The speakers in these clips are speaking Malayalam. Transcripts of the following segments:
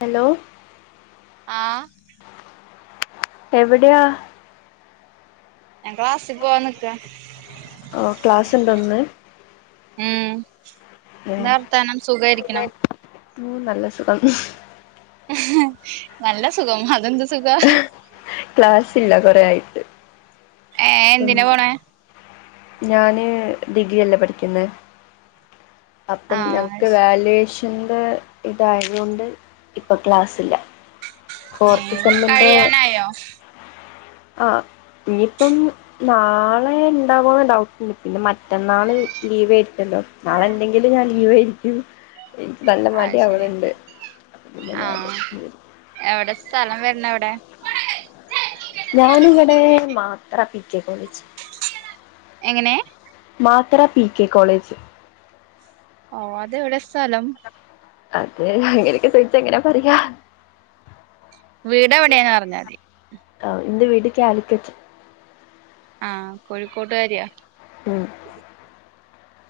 ഹലോ. ആഹ് എവിടെയാ ഞാൻ ക്ലാസ്സിൽ പോവാൻ നിക്ക ഓ ക്ലാസ് ഇണ്ടോ ന്ന്? ഏഹ് ഉം [unintelligible] ഉം നല്ല സുഖം. നല്ല സുഖം അതെന്ത് സുഖാ? ക്ലാസില്ല കൊറെ ആയി ഏഹ് എന്തിനാ പോണെ? ഞാന് ഡിഗ്രി അല്ലേ പഠിക്കുന്നെ അപ്പം ആഹ് ഞങ്ങക്ക് വാലുവേഷ ൻ ന്റെ ഇതായതുകൊണ്ട് ഇപ്പ ക്ലാസ്സില്ല. ഫോർത്ത് സെമ്മിന്റെ കഴിയാനായോ ആഹ് ഇനിയിപ്പം. നാളെ ഇണ്ടാവോന്ന് ഡൗട്ടിണ്ട് പിന്നെ മറ്റന്നാള് ലീവ് ഏട് തെല്ലോ? നാളെ ഇണ്ടെങ്കിലും ഞാൻ ലീവേരിക്കും. എനിക്ക് അത് നല്ലമടി ശരി ആവണ്ണ്ട് പിന്നെ ഞാന് ആഹ് എവിടെ സ്ഥലം വരണെ എവിടെ? ഞാനിവിടെ മാത്ര പി കെ കോളേജ്. എങ്ങനെ? മാത്ര പി കെ കോളേജ്. ഓഹ് അതെവിടെ സ്ഥലം? അത് അങ്ങനെഓക്കെ ചോയിച്ച എങ്ങന പറയാ.? വീട് എവിടെയാന്ന് പറഞ്ഞാ മതി. ആഹ് ഇന്റെ വീട് കാലിക്കറ്റ്. ആഹ് കോഴിക്കോട്ടുകാരിയാ. ഉം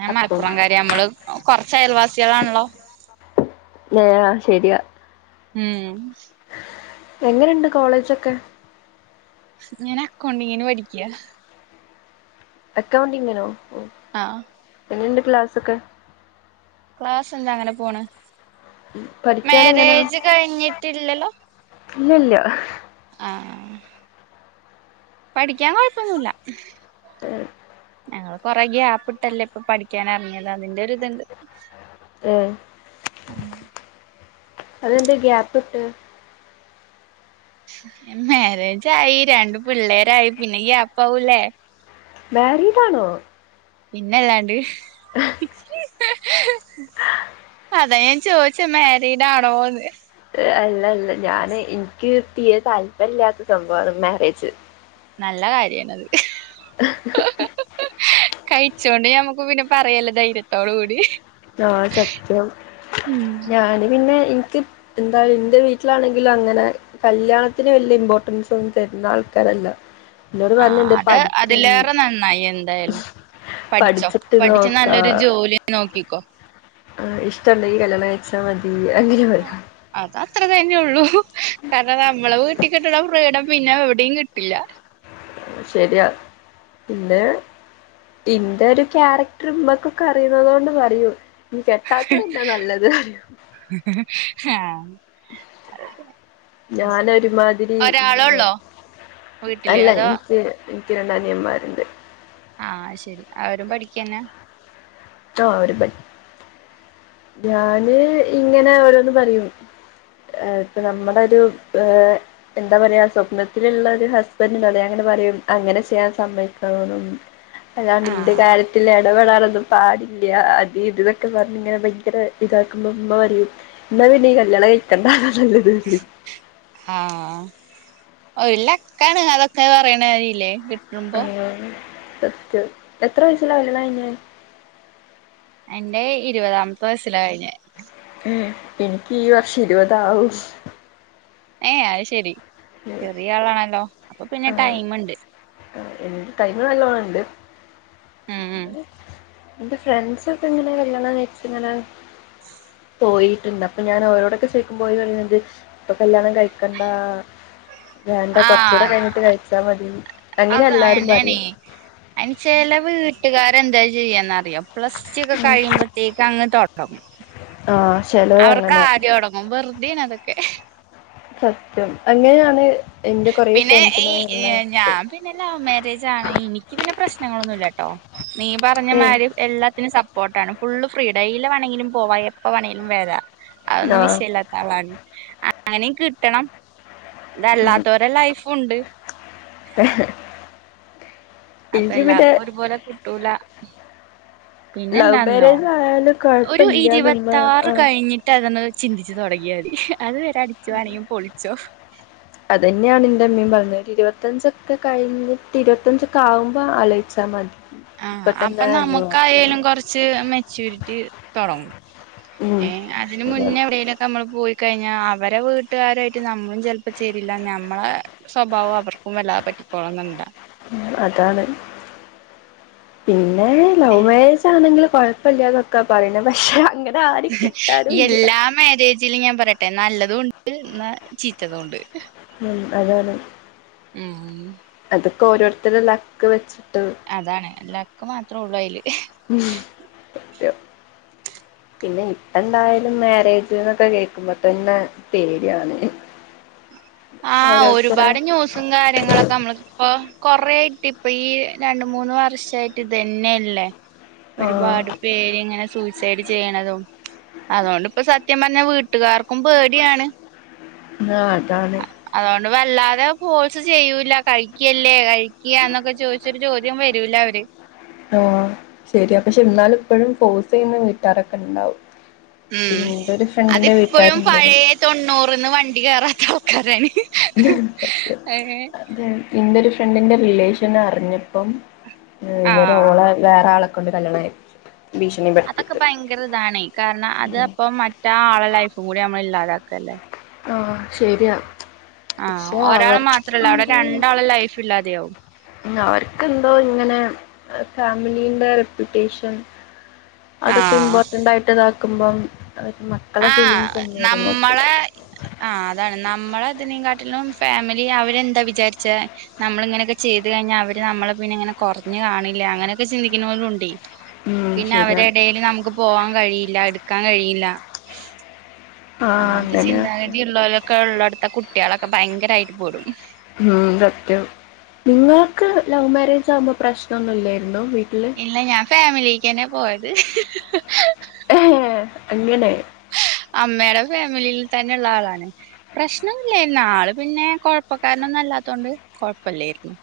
ഞൻ അപ്പം മലപ്പുറം കാര്യ നമ്മള് കൊറചയൽവാസിളാണല്ലോ? നേര ശരിയാ. ഉം എങ്ങനുണ്ട് കോളേജൊക്കെ? ഞാൻ അക്കൗണ്ടിങ്ങിന് പഠിക്ക. അക്കൗണ്ടിംങ്ങിനോ? ആഹ് എങ്ങനെയുണ്ട് ക്ലാസ്സൊക്കെ? ക്ലാസ് എന്താ അങ്ങനെ പോണ് പഠിക്കാൻ മാരേജ് കഴിഞ്ഞിട്ടില്ലല്ലോ? ഇലില്ല. ആഹ് പഠിക്കാൻ കൊഴപ്പൊന്നുല്ല. ഏഹ് ഞങ്ങള് കൊറെ ഗ്യാപ്പ് ഇട്ടല്ലേ ഇപ്പൊ പഠിക്കാനെറങ്ങിയത് അതിന്റെ ഒരു ഇതണ്ട്. ഏഹ് അതെന്ത ഗ്യാപ്പ് ഇട്ട്? മാരേജായി രണ്ട് പിള്ളേരായി പിന്നെ ഗ്യാപ്പാവുലെ? മാരിഡാണോ? പിന്നല്ലാണ്ട്. അതാ ഞാൻ ചോയിച്ചെ മാരീഡാണോന്ന്? അല്ല അല്ല ഞാന് എനിക്ക് തീരെ താല്പര്യല്ലാത്ത സംഭാണ് മാരേജ്. നല്ല കാര്യണത്. ഹ ഹ കഴിച്ചൊണ്ട് ഞമക്ക് പിന്നെ പറയാലോ ധൈര്യത്തോട് കൂടി. ആഹ് സത്യം ഉം ഞാന് പിന്നെ എനിക്ക് എന്താ ഇന്റെ വീട്ടിലാണെങ്കിലും അങ്ങനെ. കല്യാണത്തിന് വല്യ ഇമ്പോർട്ടൻസ് ഒന്നും തെരുന്നാൾക്കാരല്ല ആഹ് അത് അതിലേറെ നന്നായി എന്തായാലും പഠിച്ചോ പഠിച്ചിട്ട് പഠിച്ചു നോക്കാ നല്ലൊരു ജോലി നോക്കിക്കോ ആഹ് ഇഷ്ടണ്ടങ്കി കല്യാണം കഴിചാ മതി അങ്ങനെയെ പറ അത അത്ര തന്നെയുള്ളൂ കാരണം നമ്മളെ വീട് ട്ടിക്കെട്ടിണ ഫ്രീഡം പിന്നെ എവിടെയും കിട്ടില്ല ശരിയാ പിന്നെ ഇന്റെ ഒരു ക്യാരക്ടർ ഉമ്മക്കൊക്കെ അറിയുന്നത കൊണ്ട് പറയും [unintelligible] താത്ത പിന്നെ നല്ലത് പറയും ആഹ് അത് ശരി ഞാനൊരു മാതിരി ഒരാളെ ഇങ്ങനെ ഉള്ളോ വീട്ടില് അല്ല അതോ ഇൻക്ക് ഇൻക്ക് രണ്ടനിയൻമാരുണ്ട് ആഹ് അഹ്ശെരി അവരും പഠിക്കന്നെ തോ അവര് [unintelligible] ഞാന് ഇങ്ങനെ ഓരോന്ന് പറയും ഏഹ് ഇപ്പം നമ്മടൊരു ഏഹ് എന്താ പറയാ സ്വപ്നത്തിലുള്ള ഒരു ഹസ്ബൻ്റ് ഉഉണ്ടാവൂലെ അങ്ങനെ പറയും അങ്ങനെ ചെയ്യാൻ സമ്മയിക്കൂലാന്ന് അതാണിന്റെ ആഹ് കാര്യത്തിൽ ഇടപെടാറൊന്നും പാടില്ല അത് ഇതതൊക്കെ പറഞ്ഞ ഇങ്ങനെ [unintelligible] ഇതാക്കുമ്പോ ഉമ്മ പറയും എന്നാ നീ കല്യാണം കഴിക്കണ്ട ആഹ് ഒരു ലക്കാണ് അതൊക്കെ പറയ്ണേല്ലേ ആഹ് സത്യം എത്ര വയസിലാ കല്യാണം കഴിഞ്ഞെ എന്റെ ഇരുപതാമത്തെ വയസ്സിലാ കഴിഞ്ഞേ ഉം എനിക്ക് ഈ വർഷം ഇരുപതാവൂ ഏഹ് അഹ്ശെരി ചെറിയ ആളാണല്ലോ അപ്പൊ പിന്നെ ആഹ് ടൈമ്ണ്ട് ടൈമ് നല്ലോണണ്ട് ഉം ഉം ഇൻ്റെ ഫ്രണ്ട്സൊക്കെ ഇങ്ങനെ കല്യാണം കഴിച്ചിങ്ങനെ [inaudible] പോയിട്ടുണ്ട് അപ്പൊ ഞാൻ ഓരോടൊക്കെ ചോദിക്കുമ്പ ഓര് പറയുന്നത് ഇപ്പൊ കല്യാണം കഴിക്കണ്ടാ വേണ്ട കൊർച്ചൂടെ കഴിഞ്ഞിട്ട് കഴിച്ചാ മതീന്ന് അതാ അയന്നേനീ അയിന് ചെലേ വീട്ടുകാരെന്താ ചെയ്യാന്നറിയ്യോ പ്ലസ്സ്റ്റു ഒക്കെ കഴിയുമ്പോ തീക്ക് അങ്ങ് തൊടങ്ങും ആഹ് ചെലോ അവർക്ക് ആതി തൊടങ്ങും വെറുതേനതൊക്കെ സത്യം അങ്ങനെയാണ് എൻ്റെ കൊറെ പിന്നെ ഫ്രണ്ട്സിന ഈ [unintelligible] ച്ച ഞാൻ പിന്നെ ലവ് മാരേജാണ് എനിക്ക് പിന്നെ പ്രശ്നങ്ങളൊന്നുല്ലട്ടോ നീ പറഞ്ഞമാരി എല്ലാത്തിനും സപ്പോർട്ടാണ് ഫുള്ള് ഫ്രീഡാ എയിലെ വേണമെങ്കിലും പോവാ എപ്പ വേണെങ്കിലും വരാ അതൊന്നും ആഹ് വിഷയല്ലാത്ത ആളാണ് അങ്ങനിം കിട്ടണം ഉം. ഇതല്ലാത്ത ഒരേ ലൈഫുണ്ട് [inaudible] അപ്പൊ എനിക്ക് പിന്നെ എല്ലാർക്കും ഒരുപോലെ കിട്ടൂല പിന്നെ ലവ് എന്താന്നോ മാരേജായാലും കൊഴ്പ്പ ഒരു ഇരുപത്താറ് കഴി കഴിഞ്ഞിട്ട് അതൊന്ന് ചിന്തിച്ചു തുടങ്ങിയാ മതി അത് വരെ അടിച്ച് വേണൊങ്കി പൊളിച്ചോ അതന്നെയാണ് ന്റെ മ്മീം പറഞ്ഞത് ഇരുപത്തഞ്ചൊക്കെ കഴിഞ്ഞിട്ട് ഇരുപത്തഞ്ചൊക്കെ ആവുമ്പോ ആലോയിച്ചാമതി ആഹ് അപ്പൊ നമുക്കായാലും കൊറച്ച് മെച്ചൂരിറ്റി തൊടങ്ങും ഉം ഏഹ് അതിന് ശരിയാണ്. മുന്നേ എവിടേലൊക്കെ നമ്മള് പോയി കഴിഞ്ഞ അവരെ വീട്ടുകാരായിട്ട് നമ്മളും ചെൽപ്പോ ചേരില്ല നമ്മളെ സ്വഭാവം അവർക്കും വല്ലാതെ പറ്റിക്കോള്ളന്ന്ണ്ടാ അതാണ് പിന്നെ ലവ് മാരേജ് ആണെങ്കിലും കൊഴപ്പല്ലാന്നൊക്കെ പറയണ് പക്ഷെ അങ്ങനെ ആരിം കിട്ടാനും ഇല്ല എല്ലാ മാരേജിലും ഞാൻ പറയട്ടെ നല്ലതുണ്ട് ഇന്നാ ചീത്തതുണ്ട് ഉം അതാണ് ഉം അതൊക്കെ ഓരോരുത്തരെ ലക്ക് വെച്ചിട്ട് അതാണ് ലക്ക് മാത്രേ ഉള്ളൂ അയില് ഉം സത്യം പിന്നെ ഇപ്പ എന്തായാലും മാരേജ്ന്നൊക്കെ കേക്കുമ്പോത്തന്നെ പേടിയാണ് ആഹ് ഓരോരുത്തരെ ഒരുപാട് ന്യൂസും കാര്യങ്ങളൊക്കെ അമ്മള് പ്പൊ കൊറേ ആയിട്ട് ഇപ്പ ഈ രണ്ട് മൂന്ന് വർഷായിട്ട് ഇത് തന്നെയല്ലേ ആഹ് ഒരുപാട് പേര്ങ്ങനെ സൂയ്സൈഡ് ചെയ്യണതും അതുകൊണ്ടിപ്പ സത്യം പറഞ്ഞാ വീട്ടുകാർക് ക്കും പേടിയാണ് ആഹ് അതാണ് അതുകൊണ്ട് വല്ലാതെ ഫോഴ്സ് ചെയ്യൂലാ കഴിക്കല്ലേ കഴിക്ക്യാന്നൊക്കെ ചോദിച്ച് ഒര് ചോദ്യം വെരൂലാ അവര് ആഹ് ശരിയാ പക്ഷെ ഇന്നാലും ഇപ്പഴും ഫോഴ്സ് ചെയ്യുന്ന വീട്ടാരൊക്കെ ഇണ്ടാവും ഉം അതിപ്പഴും വീട്ടാരുണ്ടായിരുന്നു പഴയ തൊണ്ണൂറിന്ന് വണ്ടി കേറാത്ത ആൾക്കാരാണ് അതാണ് സത്യം ഏ അത് ഇന്റെ ഒരു ഫ്രണ്ടിന്റെ റിലേഷൻ അറിഞ്ഞപ്പം ഉം ഇവര് ആഹ് ഓളെ വേറെ ആളെ കൊണ്ട് കല്യാണം കഴിപ്പിച്ച് അതൊക്കെ ഭയങ്കര ഇതാണേ കാരണം അത് അപ്പ മറ്റേ ആളെ ലൈഫും കൂടി നമ്മള് ഇല്ലാതാക്കല്ലേ ആഹ് ശരിയാ ആഹ് പക്ഷെ ഒരാളെ മാത്രല്ല അവിടെ അവർക്കെന്തോ രണ്ടാളെ ലൈഫും ഇല്ലാതെ ആവും ഉം അവര്ക്കെന്തോ ഇങ്ങനെ ഫാമിലീന്റെ റെപ്യൂട്ടേഷൻ അതൊക്കെ ആഹ് ഇമ്പോർട്ടന്റായിട്ട് ഇതാക്കുമ്പം അവര് മക്കളെ ആഹ് ഫീലിംഗ്സ് ഒന്നും അവര് നമ്മളെ നോക്കൂലല്ലോ ആഹ് അതാണ് നമ്മളെ ഇതിനെക്കാട്ടിലും ഫാമിലി അവരെന്താ വിചാരിച്ചെ നമ്മള് ഇങ്ങനെയൊക്കെ ചെയ്തു കഴിഞ്ഞാ അവര് നമ്മളെ പിന്നെ ഇങ്ങനെ കൊറഞ്ഞു കാണില്ലേ അങ്ങനെയൊക്കെ ചിന്തിക്കുന്നോലും ഇണ്ടേ ഉം പിന്നെ അവരെ ശരിയാണ് എടേല് നമ്മക്ക് പോകാൻ കഴിയില്ലാ എടുക്കാൻ കഴിയില്ലാ ആഹ് അങ്ങൻത്തെ അങ്ങനെയൊക്കെ ചിന്താഗതി ഉള്ളോലൊക്കെ ഇള്ളെടുത്തെ കുട്ട്യാളൊക്കെ ഭയങ്കരായിട്ട് പെടും ഉം സത്യം ഇങ്ങൾക്ക് ലവ് മാരേജ് ആവുമ്പോ പ്രശ്നൊന്നുല്ലായിരുന്നു വീട്ടില് ഇല്ല ഞാൻ ഫാമിലിക്കെന്നെയാ പോയത് ഏഹ് അങ്ങനെ അമ്മേടെ ഫാമിലിയിൽ തന്നെ ഇള്ള ആളാണ് പ്രശ്നൊന്നും ഇല്ലായിരുന്നു ആള് പിന്നെ കൊഴപ്പക്കാരനൊന്നും അല്ലാത്തോണ്ട് കൊഴപ്പല്ല്യാര്ന്നു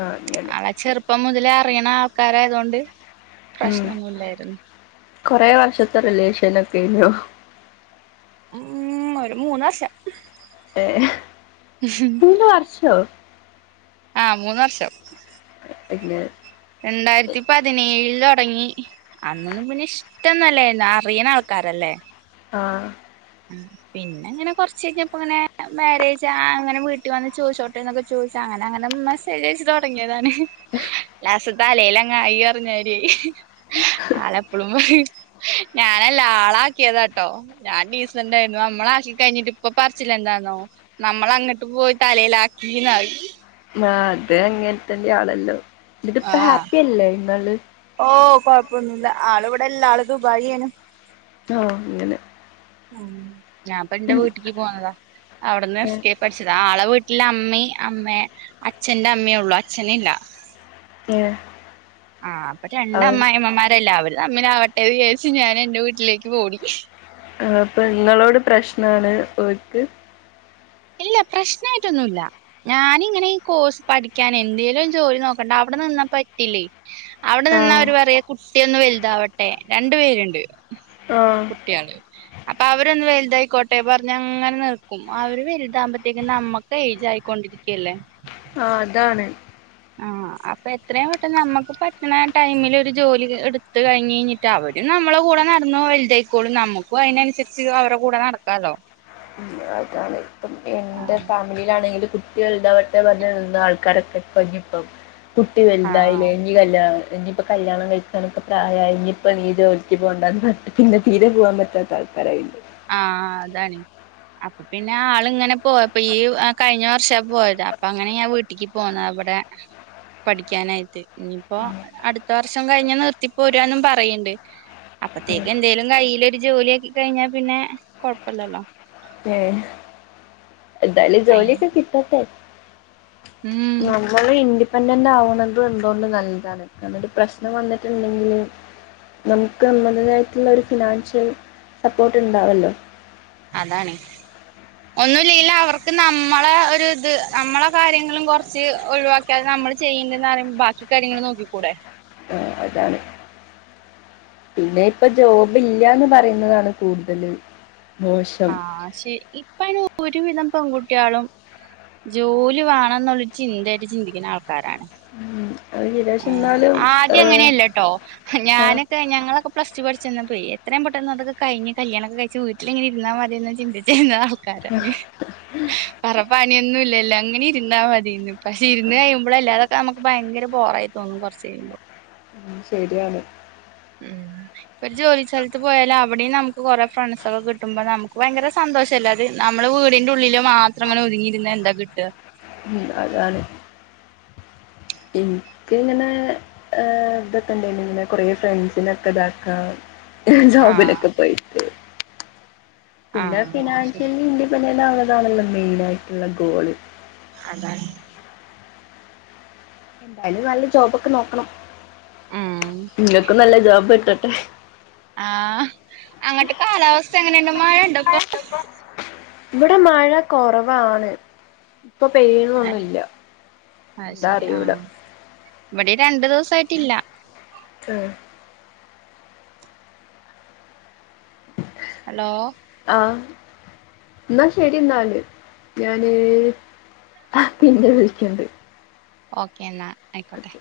ആഹ് അങ്ങനെ ചെറുപ്പം മുതലേ അറിയണ ആൾക്കാരായതോണ്ട് ഉം പ്രശ്നം ഒന്നുല്ലായിരുന്നു കൊറേ വർഷത്തെ റിലേഷൻ ഒക്കെയിനിയോ? ഉം ഒര് മൂന്ന് വർഷം ഏഹ് മൂന്ന് വർഷോ? ആഹ് മൂന്ന് വർഷം പിന്നെ രണ്ടായിരത്തി പതിനേഴില് തൊടങ്ങി അന്നൊന്നും പിന്നെ ഇഷ്ട്ടൊന്നും അല്ലായിരുന്നു അറിയണ ആൾക്കാരല്ലേ ആഹ്. പിന്നെ ങ്ങനെ കൊർച്ച് കഴിഞ്ഞപ്പ ങ്ങനെ മാരേജാ അങ്ങനെ വീട്ടി വന്ന് ചോയ്ച്ചോട്ടെന്നൊക്കെ ചോയ്ച്ചങ്ങനെ അങ്ങനെ മെസേജയച്ച് തൊ ടങ്ങിയതാണ് ലാസ്റ്റ് തലേലങ്ങായി അർഞ്ഞാതിരി ആളെപ്പളും പറയും ഞാനല്ല ആളാക്കിയതാ ട്ടോ ഞാൻ ഡീസ് സണ്ടായിരുന്നു. നമ്മളാഷി കഴിഞ്ഞിട്ട് ഇപ്പൊ പറച്ചിലെ ന്താന്നോ നമ്മളങ്ങട്ട് പോയി തലേലാക്കീന്നായി. ആഹ് അത് അങ്ങൻത്തന്നെ ആണല്ലോ. ന്ന്ട്ട് പ്പ ഹാപ്പി അല്ലേ ഇങ്ങള്? ഓഹ് കൊഴപ്പൊന്നുല്ല ആള് വിടെല്ല ആള് ദുബായാണ്. ആഹ് അങ്ങനെ. ഉം ഞാൻപ്പ ന്റെ വീട്ട്ക്ക് പോന്നതാ. അവിട്ന്ന് ഏഹ് എസ്കേ പഠിച്ചതാ. ആളെ വീട്ടില് അമ്മി അമ്മേ അച്ഛന്റെ അമ്മേ ഉള്ളു അച്ഛനില്ല. ഏഹ് ആഹ് അപ്പ രണ്ട അവൻ അമ്മായിമ്മമാരല്ലേ അവര് തമ്മിലാവ ട്ടെ വിയേച്ച് ഞാനെന്റെ വീട്ടിലേക്കു വോടി. ആഹ് അപ്പ ഇങ്ങളോട് പ്രശ്നാണ് ഓൽക്ക്? ഇല്ല പ്രശ്നായിട്ടൊന്നുല്ല. ഞാനിങ്ങനെ ഈ കോഴ്സ് പഠിക്കാന് എന്തേലും ജോലി നോക്കണ്ടെ അവിടെ നിന്നാ പറ്റില്ലെ. അവിടെ ആ നിന്നാ അവര് പറയാ കുട്ടിയൊന്ന് വൽതാവട്ടെ രണ്ടു പേരുണ്ട്. ആ കുട്ട്യാള് അപ്പവരൊന്ന് വലുതായിക്കോട്ടെ പറഞ്ഞ ങ്ങനെ നിർക്കും അവര് വൽ താവുമ്പത്തേക്ക് നമ്മക്ക് എയ്ജായിക്കൊണ്ടിരിക്കല്ലേ. ആഹ് അതാണ് ആഹ് അപ്പൊ എത്രേം പെട്ടെന്ന് നമ്മക്ക് പറ്റ്ണ ടൈമിലൊരു ജോലി എട്ത്ത് കഴിഞ്ഞയഞ്ഞ് റ്റവര് നമ്മളെ കൂടെ നടന്ന് വലുതായിക്കോളും നമുക്കും അയ്നൻസരിച്ച് അവരെ കൂടെ നടക്കാലോ. ഉം അതാണ് ഇപ്പം എന്റെ ആഹ് ഫാമിലിയിലാണെങ്കില് കു ട്ട്യൾ ണ്ടാവട്ടെ പറഞ്ഞ് നിന്ന ആൾക്കാരൊക്കെ പ്പഞ്ഞിപ്പം കുട്ടി ആഹ് വൽതായിലെ ഞ്ഞി കല്ല്യാണം എഞ്ഞി ഇപ്പൊ കല്യാണം കഴിക്കാനൊക്കെ പ്രായായി ഇഞ്ഞ്പ്പം നീ ജോലിക്ക് പോകണ്ടാന്ന് [unintelligible] പിന്നെ തീരെ പോകാൻ പറ്റാത്ത ആൾക്കാരായില്ലേ ആഹ് അതാണ് അപ്പൊ പിന്നെ ആള് ങ്ങനെ പോയപ്പൊ ഈ കഴിഞ്ഞ വർഷാ പോയത് അപ്പ ങ്ങനെ ഞാൻ വീ ട്ടിക്ക് പോന്നാ വിടെ പഠിക്കാനായിട്ട് ഇഞ്ഞ്പ്പോ അടുത്ത വർഷം കഴിഞ്ഞാ നിർത്തി പോരാന്നും പറയ്ണ്ട്. അപ്പത്തേക്കെന്തേലും കയ്യിലൊരു ജോലി ആക്കി കഴിഞ്ഞാ പിന്നെ കൊഴപ്പല്ലല്ലോ ഏഹ് എന്തായാലും ജോലി അയിന് ഒക്കെ കിട്ടട്ടെ. ഉം മ്മള് ഇൻഡിപെൻഡന്റ് ആവുന്നത് എന്തുകൊണ്ടും നല്ലതാണ് കാരണം ഒരു പ്രശ്നം വന്നിട്ടുണ്ടെങ്കില് നമുക്ക് നമ്മടേതായിട്ടുള്ള ഒരു ഫിനാൻഷ്യൽ സപ്പോർട്ട് ണ്ടാവല്ലോ അതാണ് ഒന്നും ഇല്ലേലു അവർക്ക് നമ്മളെ ഒരു ത് നമ്മളെ കാര്യങ്ങളും കൊർച്ച് ഒഴിവാ ക്കിയാൽ നമ്മള് ചെയ്യ്ണ്ട് ന്നറി ബാക്കി കാര്യങ്ങള് നോക്കിക്കൂടെ ആഹ് അതാണ് പിന്നെ ഇപ്പൊ ജോബ് ഇല്ലാന്ന് പറയുന്നതാണ് കൂടുതല് മോശം. ആഹ് ക്ഷേ ഇപ്പ അയിന് ഒരുവിധം പെൺകുട്ട്യാളും ജോലി വാണം ന്നുള്ള ചിന്തയായിട്ട് ചിന്തിക്കുന്ന ആൾക്കാരാണ് ഉം. അത് ശരിയാ. പക്ഷെ ഏഹ് എന്നാലും ഏഹ് ആദ്യങ്ങനെയല്ലട്ടോ ആഹ് ഞാനൊക്കെ ഞങ്ങളൊക്കെ പ്ലസ് ടു പഠിച്ച്ന്ന പ്പയേ എത്രേം പെട്ടെന്ന് അതൊക്ക കഴിഞ്ഞ് കല്യാണൊക്കെ കഴിച്ച് വീട്ടിലിങ്ങനെ ഇരുന്നാ മതിയെന്ന് ചിന്തിച്ചിരുന്നതാ. കരഞ്ഞ് വേറെ പണിയൊന്നും ഇല്ലല്ലോ അങ്ങനെ ഇര്ന്നാ മതീന്ന്. പക്ഷേ ഇര്ന്ന് കഴിയുമ്പളല്ലേ അതൊക്കെ അമ്മക്ക് ഭയങ്കര പോറായി തോന്നും കൊർച്ച് കഴിയുമ്പോ ഉം, ശെരിയാണ്. ഉം പ്പൊരു ജോലി സ്ഥലത്ത് പോയാല് അവിടിം നമുക്ക് കൊറേ ഫ്രണ്ട്സൊക്കെ കിട്ടുമ്പോ നമുക്ക് ഭയങ്കര സന്തോഷല്ലേ അ ത് നമ്മള് വീടിന്റെ ഉള്ളില് മാത്രം ങ്ങനെ ഒതുങ്ങിയിരുന്നാ എന്താ കിട്ടാ ഉം, അതാണ് ഇൻക്ക് ങ്ങനെ ഏഹ്, തൊക്കെണ്ടെയ്നി ഇങ്ങനെ കൊറേ ഫ്രണ്ട്സിനൊക്കെ ഇതാക്കാം ആഹ് ജോബിനൊക്കെ പോയി പിന്നെ ആഹ് അത് ശരി ഫിനാൻഷ്യലി ഇൻഡിപെൻഡന്റാവ്ണതാണല്ലോ മെയിനായിട്ട്ള്ള ഗോള്. അതാണ്. എന്തായാലും നല്ല ജോബൊക്കെ നോക്കണം. ഉം ങ്ങക്കും നല്ല ജോബ് ട്ടട്ടെ. ആഹ്, അങ്ങട്ട് കാലാവസ്ഥ എങ്ങനെണ്ട് മഴണ്ടപ്പൊ? ഇവട മഴ കൊറവാണ്. ഇപ്പൊ പെയ്യിണോന്നുല്ല്യ. അത് എന്താ ശരി അറിയൂല. ആഹ് ഇവിടെ രണ്ടു ദുവസായിട്ടില്ല. ആഹ്. ഹലോ? ആഹ്. ന്നാ ശരി ന്നാല്. ഞാന് പിന്നെ വിളിയ്ക്കണ്ട്. ഓക്കെ ന്നാ അയ്ക്കോട്ടെ.